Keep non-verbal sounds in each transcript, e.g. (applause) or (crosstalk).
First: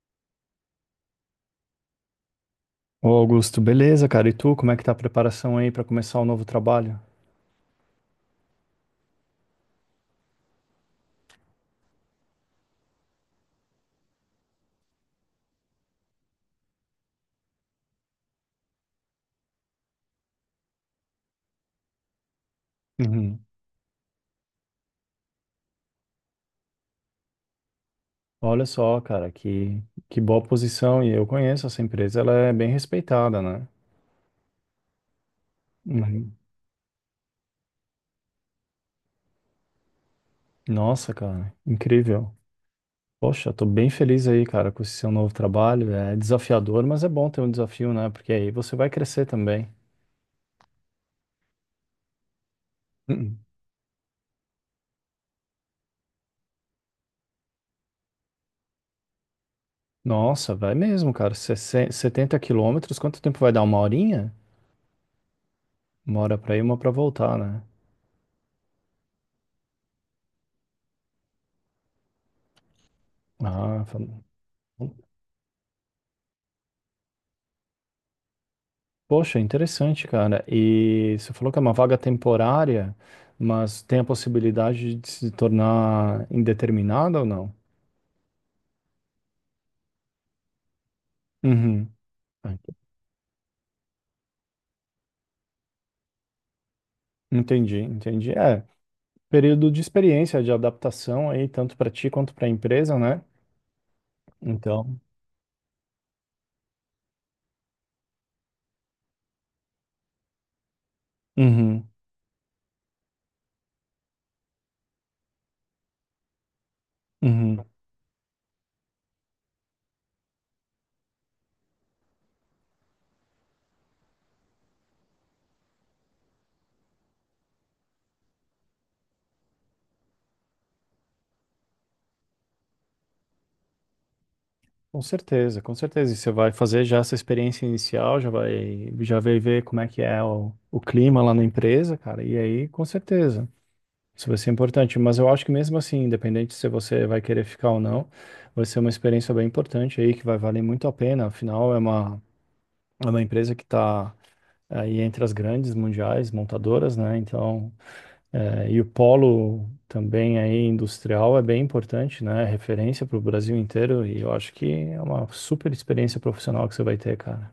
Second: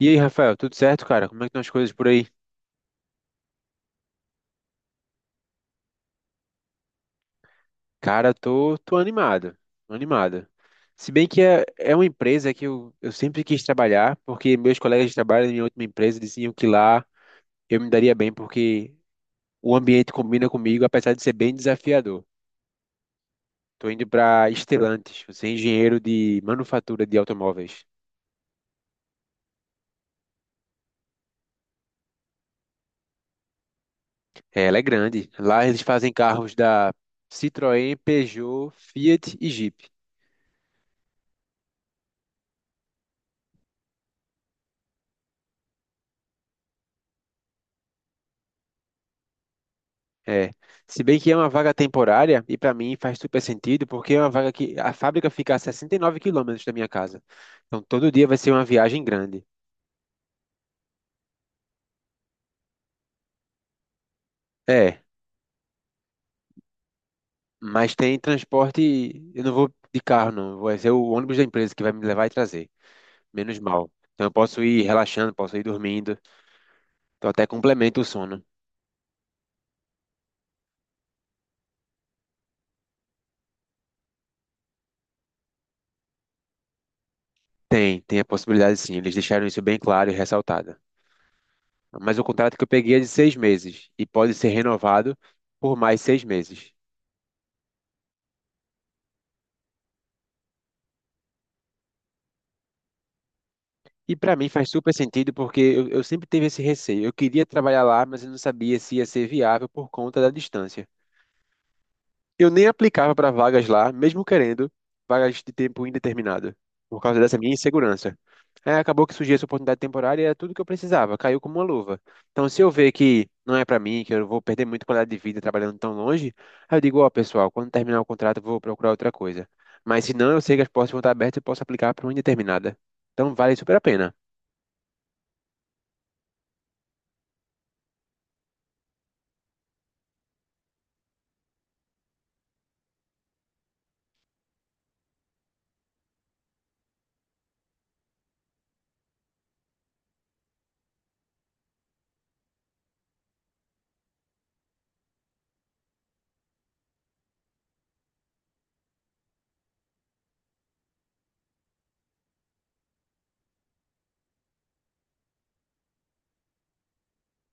E aí, Rafael, tudo certo, cara? Como é que estão as coisas por aí? Ô Augusto, beleza, cara? E tu, como é que tá a preparação aí pra começar o novo trabalho? Cara, tô animado, tô animado. Se bem que é uma empresa que eu sempre quis trabalhar, porque meus colegas de trabalho na minha última empresa diziam que lá eu me daria bem, porque o ambiente combina comigo, apesar de ser bem desafiador. Uhum. Tô indo para Stellantis, eu sou engenheiro de manufatura de automóveis. Olha só, cara, que boa posição. E eu conheço essa empresa, ela é bem respeitada, né? É, ela é grande. Lá eles fazem Uhum. carros da Citroën, Peugeot, Fiat e Jeep. Nossa, cara, incrível. Poxa, tô bem feliz aí, cara, com esse seu novo trabalho. É desafiador, mas é bom ter um desafio, né? Porque aí você vai crescer também. É, se bem que é uma vaga temporária, e para mim faz Uhum. super sentido, porque é uma vaga que a fábrica fica a 69 km da minha casa. Então todo dia vai ser uma viagem grande. Nossa, vai mesmo, cara. 60 70 quilômetros, quanto tempo vai dar? Uma horinha? É, Uma hora pra ir, uma pra voltar, né? mas tem transporte, eu não vou de carro não, vai ser o ônibus da empresa que vai me levar e trazer, menos Ah, mal. fa- Então eu posso ir relaxando, posso ir dormindo, então até complementa o sono. Poxa, interessante, cara. E você falou que é uma vaga temporária, mas tem a possibilidade de se tornar indeterminada ou não? Tem a possibilidade sim, eles deixaram isso bem claro e ressaltado. Uhum. Mas o contrato que eu peguei é de 6 meses, e pode ser renovado por mais 6 meses. Entendi, entendi. É, período de experiência, de adaptação aí, tanto para ti quanto para a empresa, né? E para mim faz super Então, sentido porque eu sempre tive esse receio. Eu queria trabalhar lá, mas eu não sabia se ia ser viável por conta da distância. uhum, Eu nem aplicava para vagas lá, mesmo querendo vagas de tempo indeterminado, por causa dessa minha uhum. insegurança. Aí acabou que surgiu essa oportunidade temporária e era tudo que eu precisava, caiu como uma luva. Então, se eu ver que não é para mim, que eu vou perder muita qualidade de vida trabalhando tão longe, aí eu digo, ó, pessoal, quando terminar o contrato, eu vou procurar outra coisa. Mas se não, eu sei que as portas vão estar abertas e eu posso aplicar para uma indeterminada. Então, vale super a pena. Com certeza, com certeza. E você vai fazer já essa experiência inicial, já vai ver como é que é o clima lá na empresa, cara. E aí, com certeza. Isso vai ser importante, mas eu acho que mesmo assim, independente se você vai querer ficar ou não, vai ser uma experiência bem importante aí, que vai valer muito a pena. Afinal, é uma empresa que está aí entre as grandes mundiais montadoras, né? Então, é, e o polo também aí industrial é bem importante, né? É referência para o Brasil inteiro, e eu acho que é uma super experiência profissional que você vai ter, cara.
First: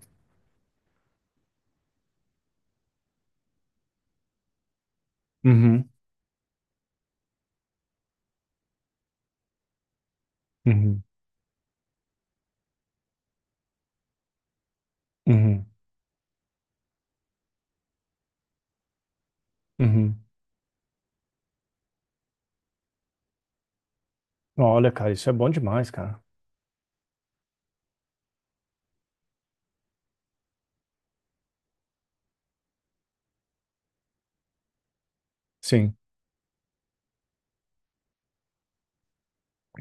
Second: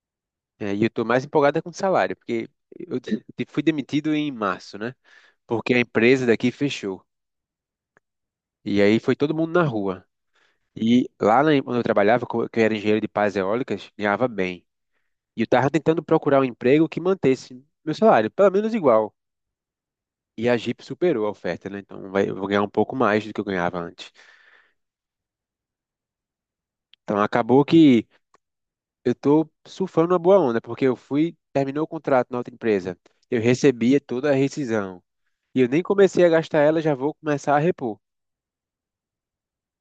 É, e eu tô mais empolgado é com o salário, porque eu fui demitido em março, né? Porque a Uhum, empresa daqui fechou. E aí foi todo mundo na rua. uhum, E lá onde eu trabalhava, que eu era engenheiro de pás eólicas, ganhava bem. E eu uhum, tava tentando procurar um emprego que mantesse meu salário, pelo menos igual. uhum. E a Jeep superou a oferta, né? Então vai, eu vou ganhar um pouco mais do que eu ganhava antes. Olha, cara, isso é bom demais, cara. Então acabou que eu tô surfando uma boa onda, porque terminou o contrato na outra empresa. Eu recebia toda a rescisão. E eu nem Sim. comecei a gastar ela, já vou começar a repor.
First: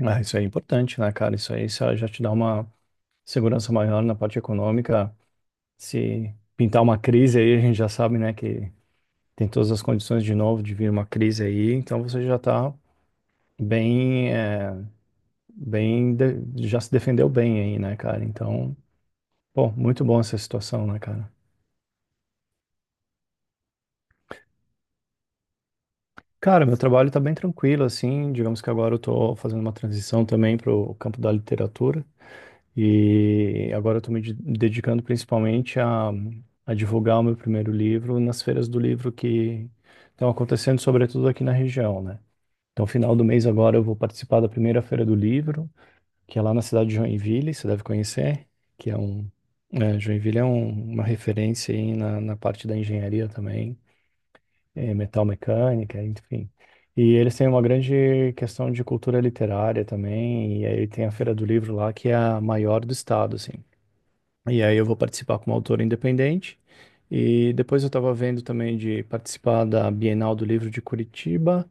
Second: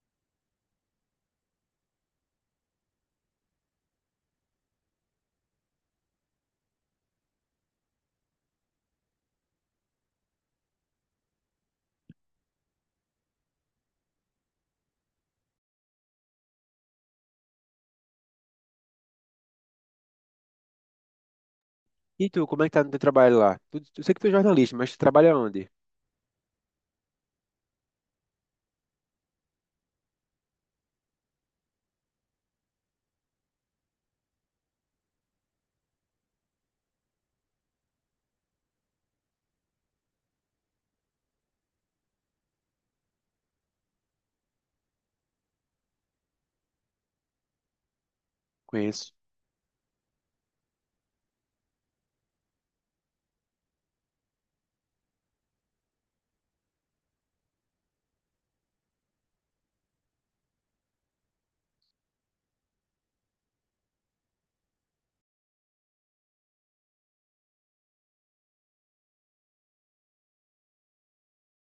Ah, isso é importante, né, cara? Isso aí só já te dá uma segurança maior na parte econômica. Se pintar uma crise aí, a gente já sabe, né, que tem todas as condições de novo de vir uma crise aí, então você já tá bem, é, bem, já se defendeu bem aí, né, cara? Então, pô, muito bom essa situação, né, cara? E tu, como é que tá no teu trabalho lá? Tu, eu sei que tu é jornalista, mas tu trabalha onde? Cara, meu trabalho tá bem tranquilo, assim, digamos que agora eu tô fazendo uma transição também pro campo da literatura. E agora eu estou me dedicando principalmente a divulgar o meu primeiro livro nas feiras do livro que estão acontecendo, sobretudo aqui na região, né? Então, final do mês agora eu vou participar da primeira feira do livro, que é lá na cidade de Joinville, você deve conhecer, que é Conheço. um é, Joinville é uma referência aí na parte da engenharia também, é, metal mecânica, enfim. E eles têm uma grande questão de cultura literária também, e aí tem a Feira do Livro lá, que é a maior do estado, assim. E aí eu vou participar como autor independente. E depois eu estava vendo também de participar da Bienal do Livro de Curitiba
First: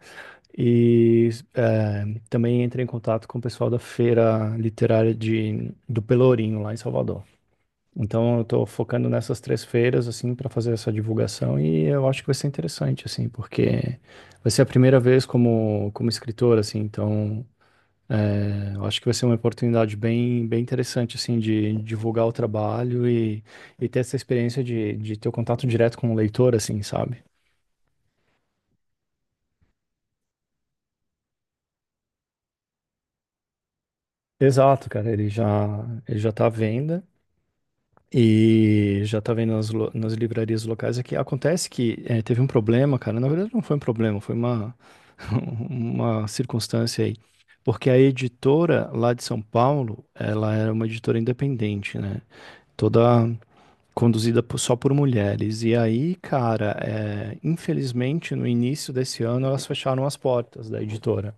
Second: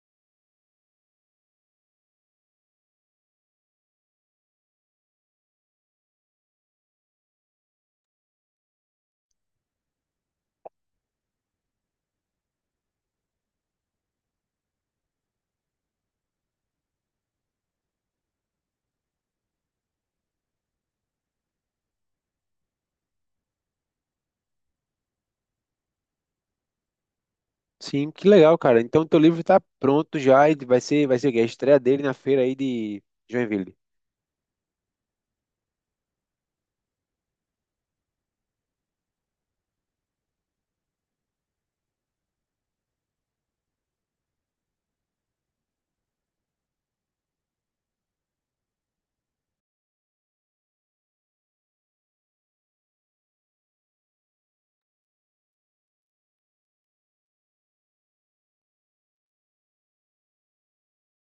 e também entrei em contato com o pessoal da Feira Literária do Pelourinho, lá em Salvador. Então eu estou focando nessas três feiras, assim, para fazer essa divulgação e eu acho que vai ser interessante, assim, porque vai ser a primeira vez como escritor, assim, então é, eu acho que vai ser uma oportunidade bem interessante, assim, de divulgar o trabalho e ter essa experiência de ter o contato direto com o leitor, assim, sabe? Sim, que legal, cara. Então teu livro tá pronto já e vai ser a estreia dele na feira aí de Joinville. Exato, cara, ele já tá à venda e já tá vendo nas, nas livrarias locais aqui. Acontece que é, teve um problema, cara, na verdade não foi um problema, (laughs) uma circunstância aí. Porque a editora lá de São Paulo, ela era uma editora independente, né? Toda conduzida só por mulheres. E aí, cara, é, infelizmente, no início desse ano, elas fecharam as portas da editora.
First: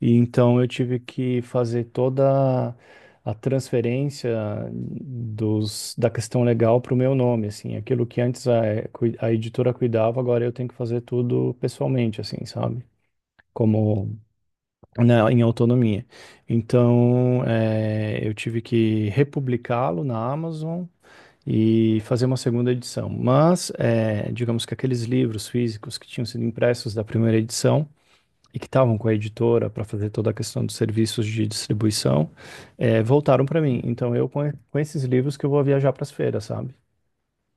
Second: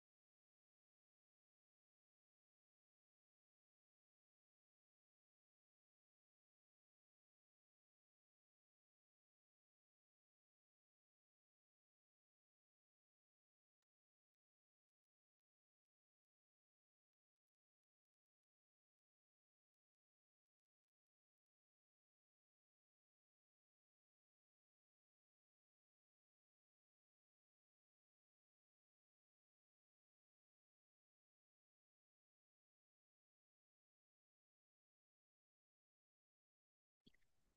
E então eu tive que fazer toda a transferência da questão legal para o meu nome, assim. Aquilo que antes a editora cuidava, agora eu tenho que fazer tudo pessoalmente, assim, sabe? Como, né, em autonomia. Então, é, eu tive que republicá-lo na Amazon, e fazer uma segunda edição. Mas, digamos que aqueles livros físicos que tinham sido impressos da primeira edição e que estavam com a editora para fazer toda a questão dos serviços de distribuição, voltaram para mim. Então, com esses livros que eu vou viajar para as feiras, sabe?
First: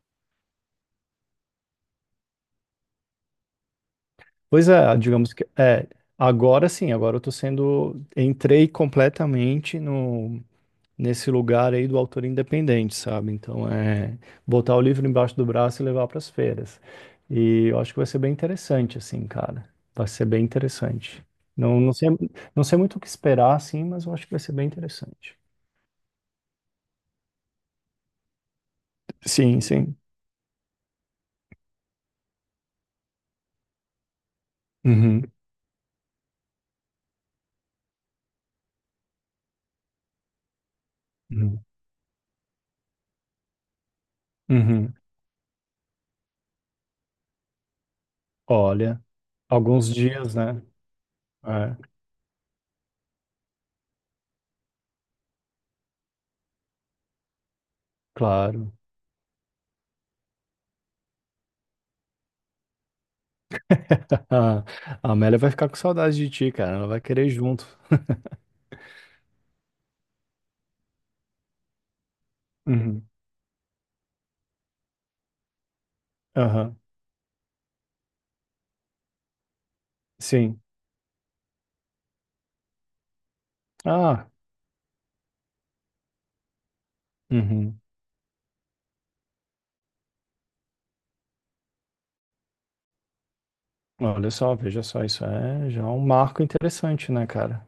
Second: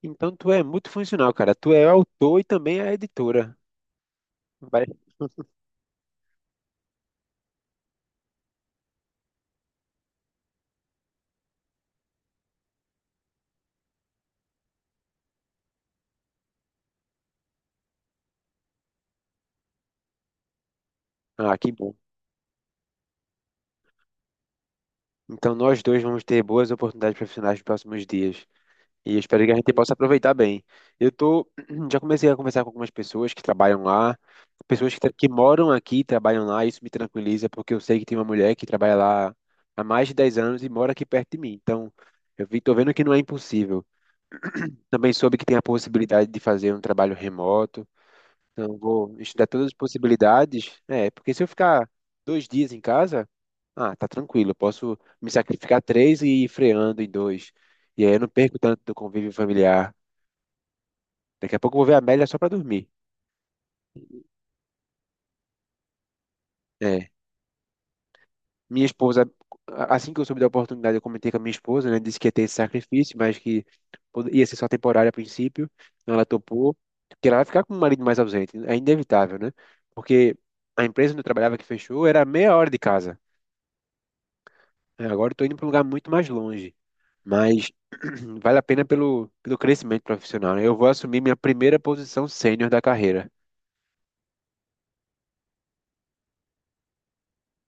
Então tu é multifuncional, cara. Tu é autor e também é editora. Pois Vai- é, agora sim, agora eu tô sendo, entrei completamente no nesse lugar aí do autor independente, sabe? Então é botar o livro embaixo do braço e levar para as feiras. E eu acho que vai ser bem interessante, assim, cara. Vai ser bem interessante. Ah, que Não, não bom. sei, não sei muito o que esperar, assim, mas eu acho que vai ser bem interessante. Então nós dois vamos ter boas oportunidades profissionais nos próximos dias. E eu espero que a Sim, gente possa sim. aproveitar bem. Eu tô, (clears throat) já comecei a conversar com algumas pessoas que trabalham lá, pessoas que que Uhum, moram aqui e trabalham lá, e isso me tranquiliza, porque eu sei que tem uma mulher que trabalha lá há mais de 10 anos e mora aqui perto de mim. uhum, Então, eu vi, tô vendo que não é impossível. uhum. Também soube que tem a possibilidade de fazer um trabalho remoto. Então, eu Olha, vou estudar todas as alguns dias, né? possibilidades. É, porque se eu É, ficar 2 dias em casa, ah, tá tranquilo, eu posso me sacrificar três e ir freando em dois. E aí eu não perco claro. tanto do convívio familiar. Daqui a pouco eu vou ver a Amélia só pra dormir. (laughs) A Amélia vai ficar com saudade de ti, cara. Ela vai É, querer ir junto. minha esposa, assim que eu soube da oportunidade, eu comentei com a minha esposa, né? Disse que ia ter esse Uhum. sacrifício, mas que ia ser só temporário a princípio. Então ela topou, Aham. porque ela vai ficar com o marido mais ausente. É inevitável, né? Porque Sim. a empresa onde eu trabalhava que fechou era a meia hora de casa. Ah. É, agora eu tô indo para um lugar muito mais longe. Mas Uhum. (clears throat) vale a pena pelo crescimento profissional, né? Eu vou assumir minha primeira posição sênior da carreira. Olha só, veja só, isso é já um marco interessante, né, cara?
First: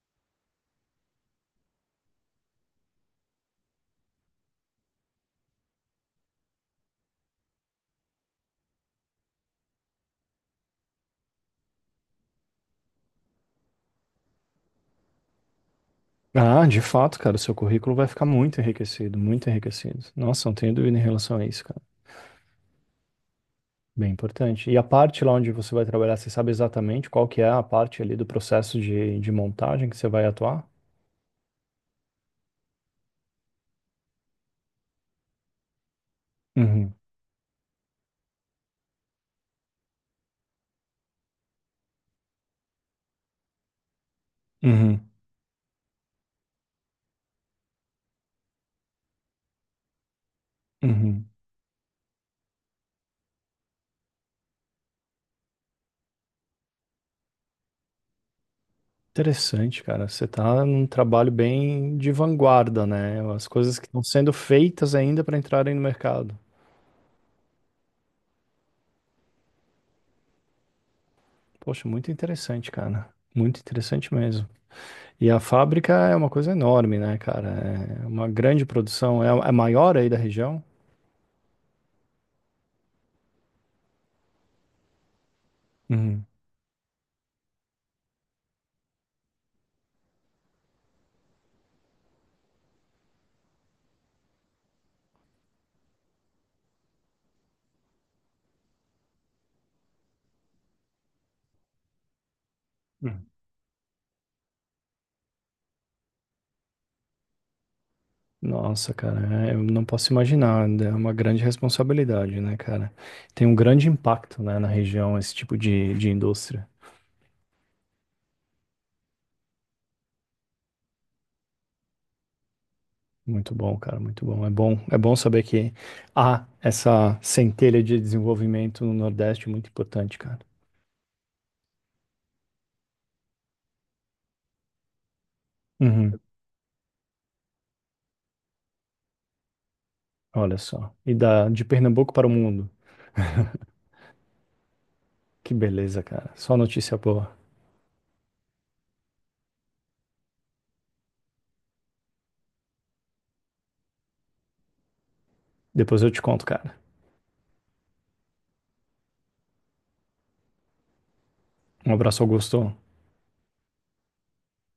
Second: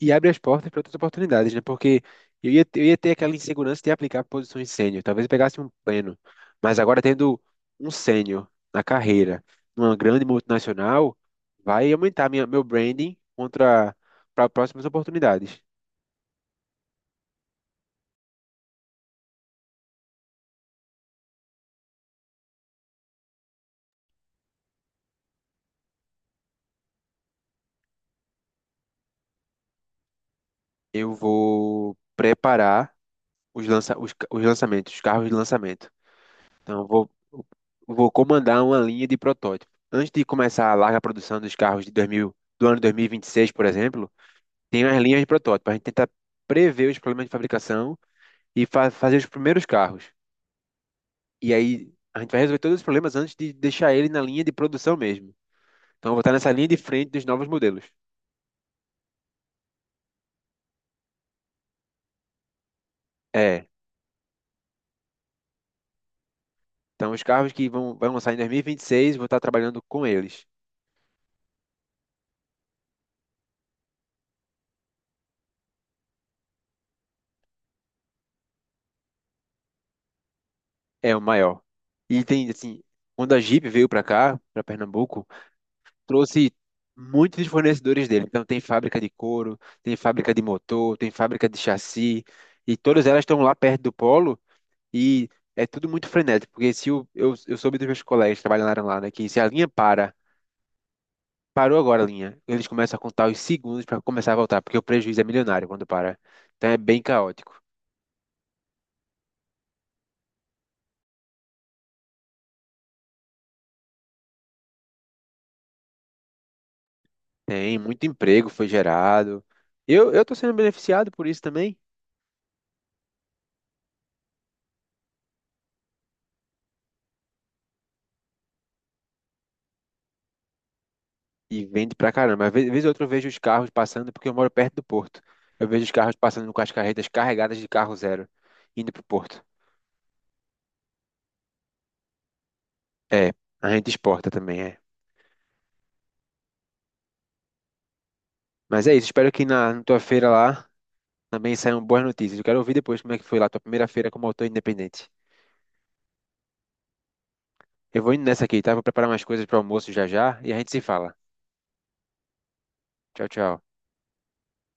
E abre as portas para outras oportunidades, né? Porque eu ia ter aquela insegurança de aplicar para posições sênior, talvez eu pegasse um pleno, mas agora tendo um sênior na carreira, numa grande multinacional, vai aumentar meu branding contra para próximas oportunidades. Ah, de fato, cara, o seu currículo vai ficar muito enriquecido, muito enriquecido. Nossa, não tenho dúvida em relação a isso, cara. Bem importante. E a parte lá onde você vai trabalhar, você sabe exatamente qual que é a parte ali do processo de montagem que você vai atuar? Eu vou preparar os lançamentos, os carros de lançamento. Então, Uhum, vou comandar uma linha de protótipo. Antes de começar a larga produção dos carros de 2000, do ano 2026, por exemplo, tem as uhum, linhas de protótipo. A gente tenta prever os problemas de fabricação e fazer os primeiros carros. uhum. E aí a gente vai resolver todos os problemas antes de deixar ele na linha de produção mesmo. Então eu vou estar nessa linha de frente dos novos modelos. Interessante, cara. Você tá num trabalho bem de vanguarda, né? As É. coisas que estão sendo feitas ainda para entrarem no mercado. Então os carros que vão lançar em 2026, vou estar trabalhando com eles. Poxa, muito interessante, cara. Muito interessante mesmo. E a fábrica é uma coisa enorme, né, cara? É uma grande produção. É a maior aí da região? É o maior. E tem assim, quando a Jeep veio para cá, para Pernambuco, Uhum. trouxe muitos dos fornecedores dele. Então tem fábrica de couro, tem fábrica de motor, tem fábrica de chassi. E todas elas estão lá perto do polo. E é tudo muito frenético, porque se o, eu soube dos meus colegas que trabalharam lá, né, que se a linha para, parou agora a linha, eles começam a Uhum. contar os segundos para começar a voltar, porque o prejuízo é milionário quando para. Então é bem caótico. Nossa, cara, é, eu não posso imaginar. É uma grande responsabilidade, né, cara? Tem um grande impacto, né, na região esse tipo de indústria. Tem muito emprego foi gerado. Eu tô sendo beneficiado por isso também. Muito bom, cara, muito bom. É bom, é bom saber que há essa centelha de desenvolvimento no Nordeste muito importante, cara. E vende pra caramba. Vez ou outra eu vejo os carros passando, porque eu moro perto do porto. Eu vejo os carros Uhum. passando com as carretas carregadas de carro zero, indo pro porto. Olha só. E de Pernambuco para o mundo. É, a gente exporta também, é. Que beleza, cara. Só notícia boa. Mas é isso, espero que na tua feira lá também saíram boas notícias. Eu quero ouvir depois como é que foi lá tua primeira feira como autor independente. Depois eu te conto, cara. Eu vou indo nessa aqui, tá? Vou preparar umas coisas para almoço já já e a gente se fala. Um abraço, Augusto. Tchau, tchau.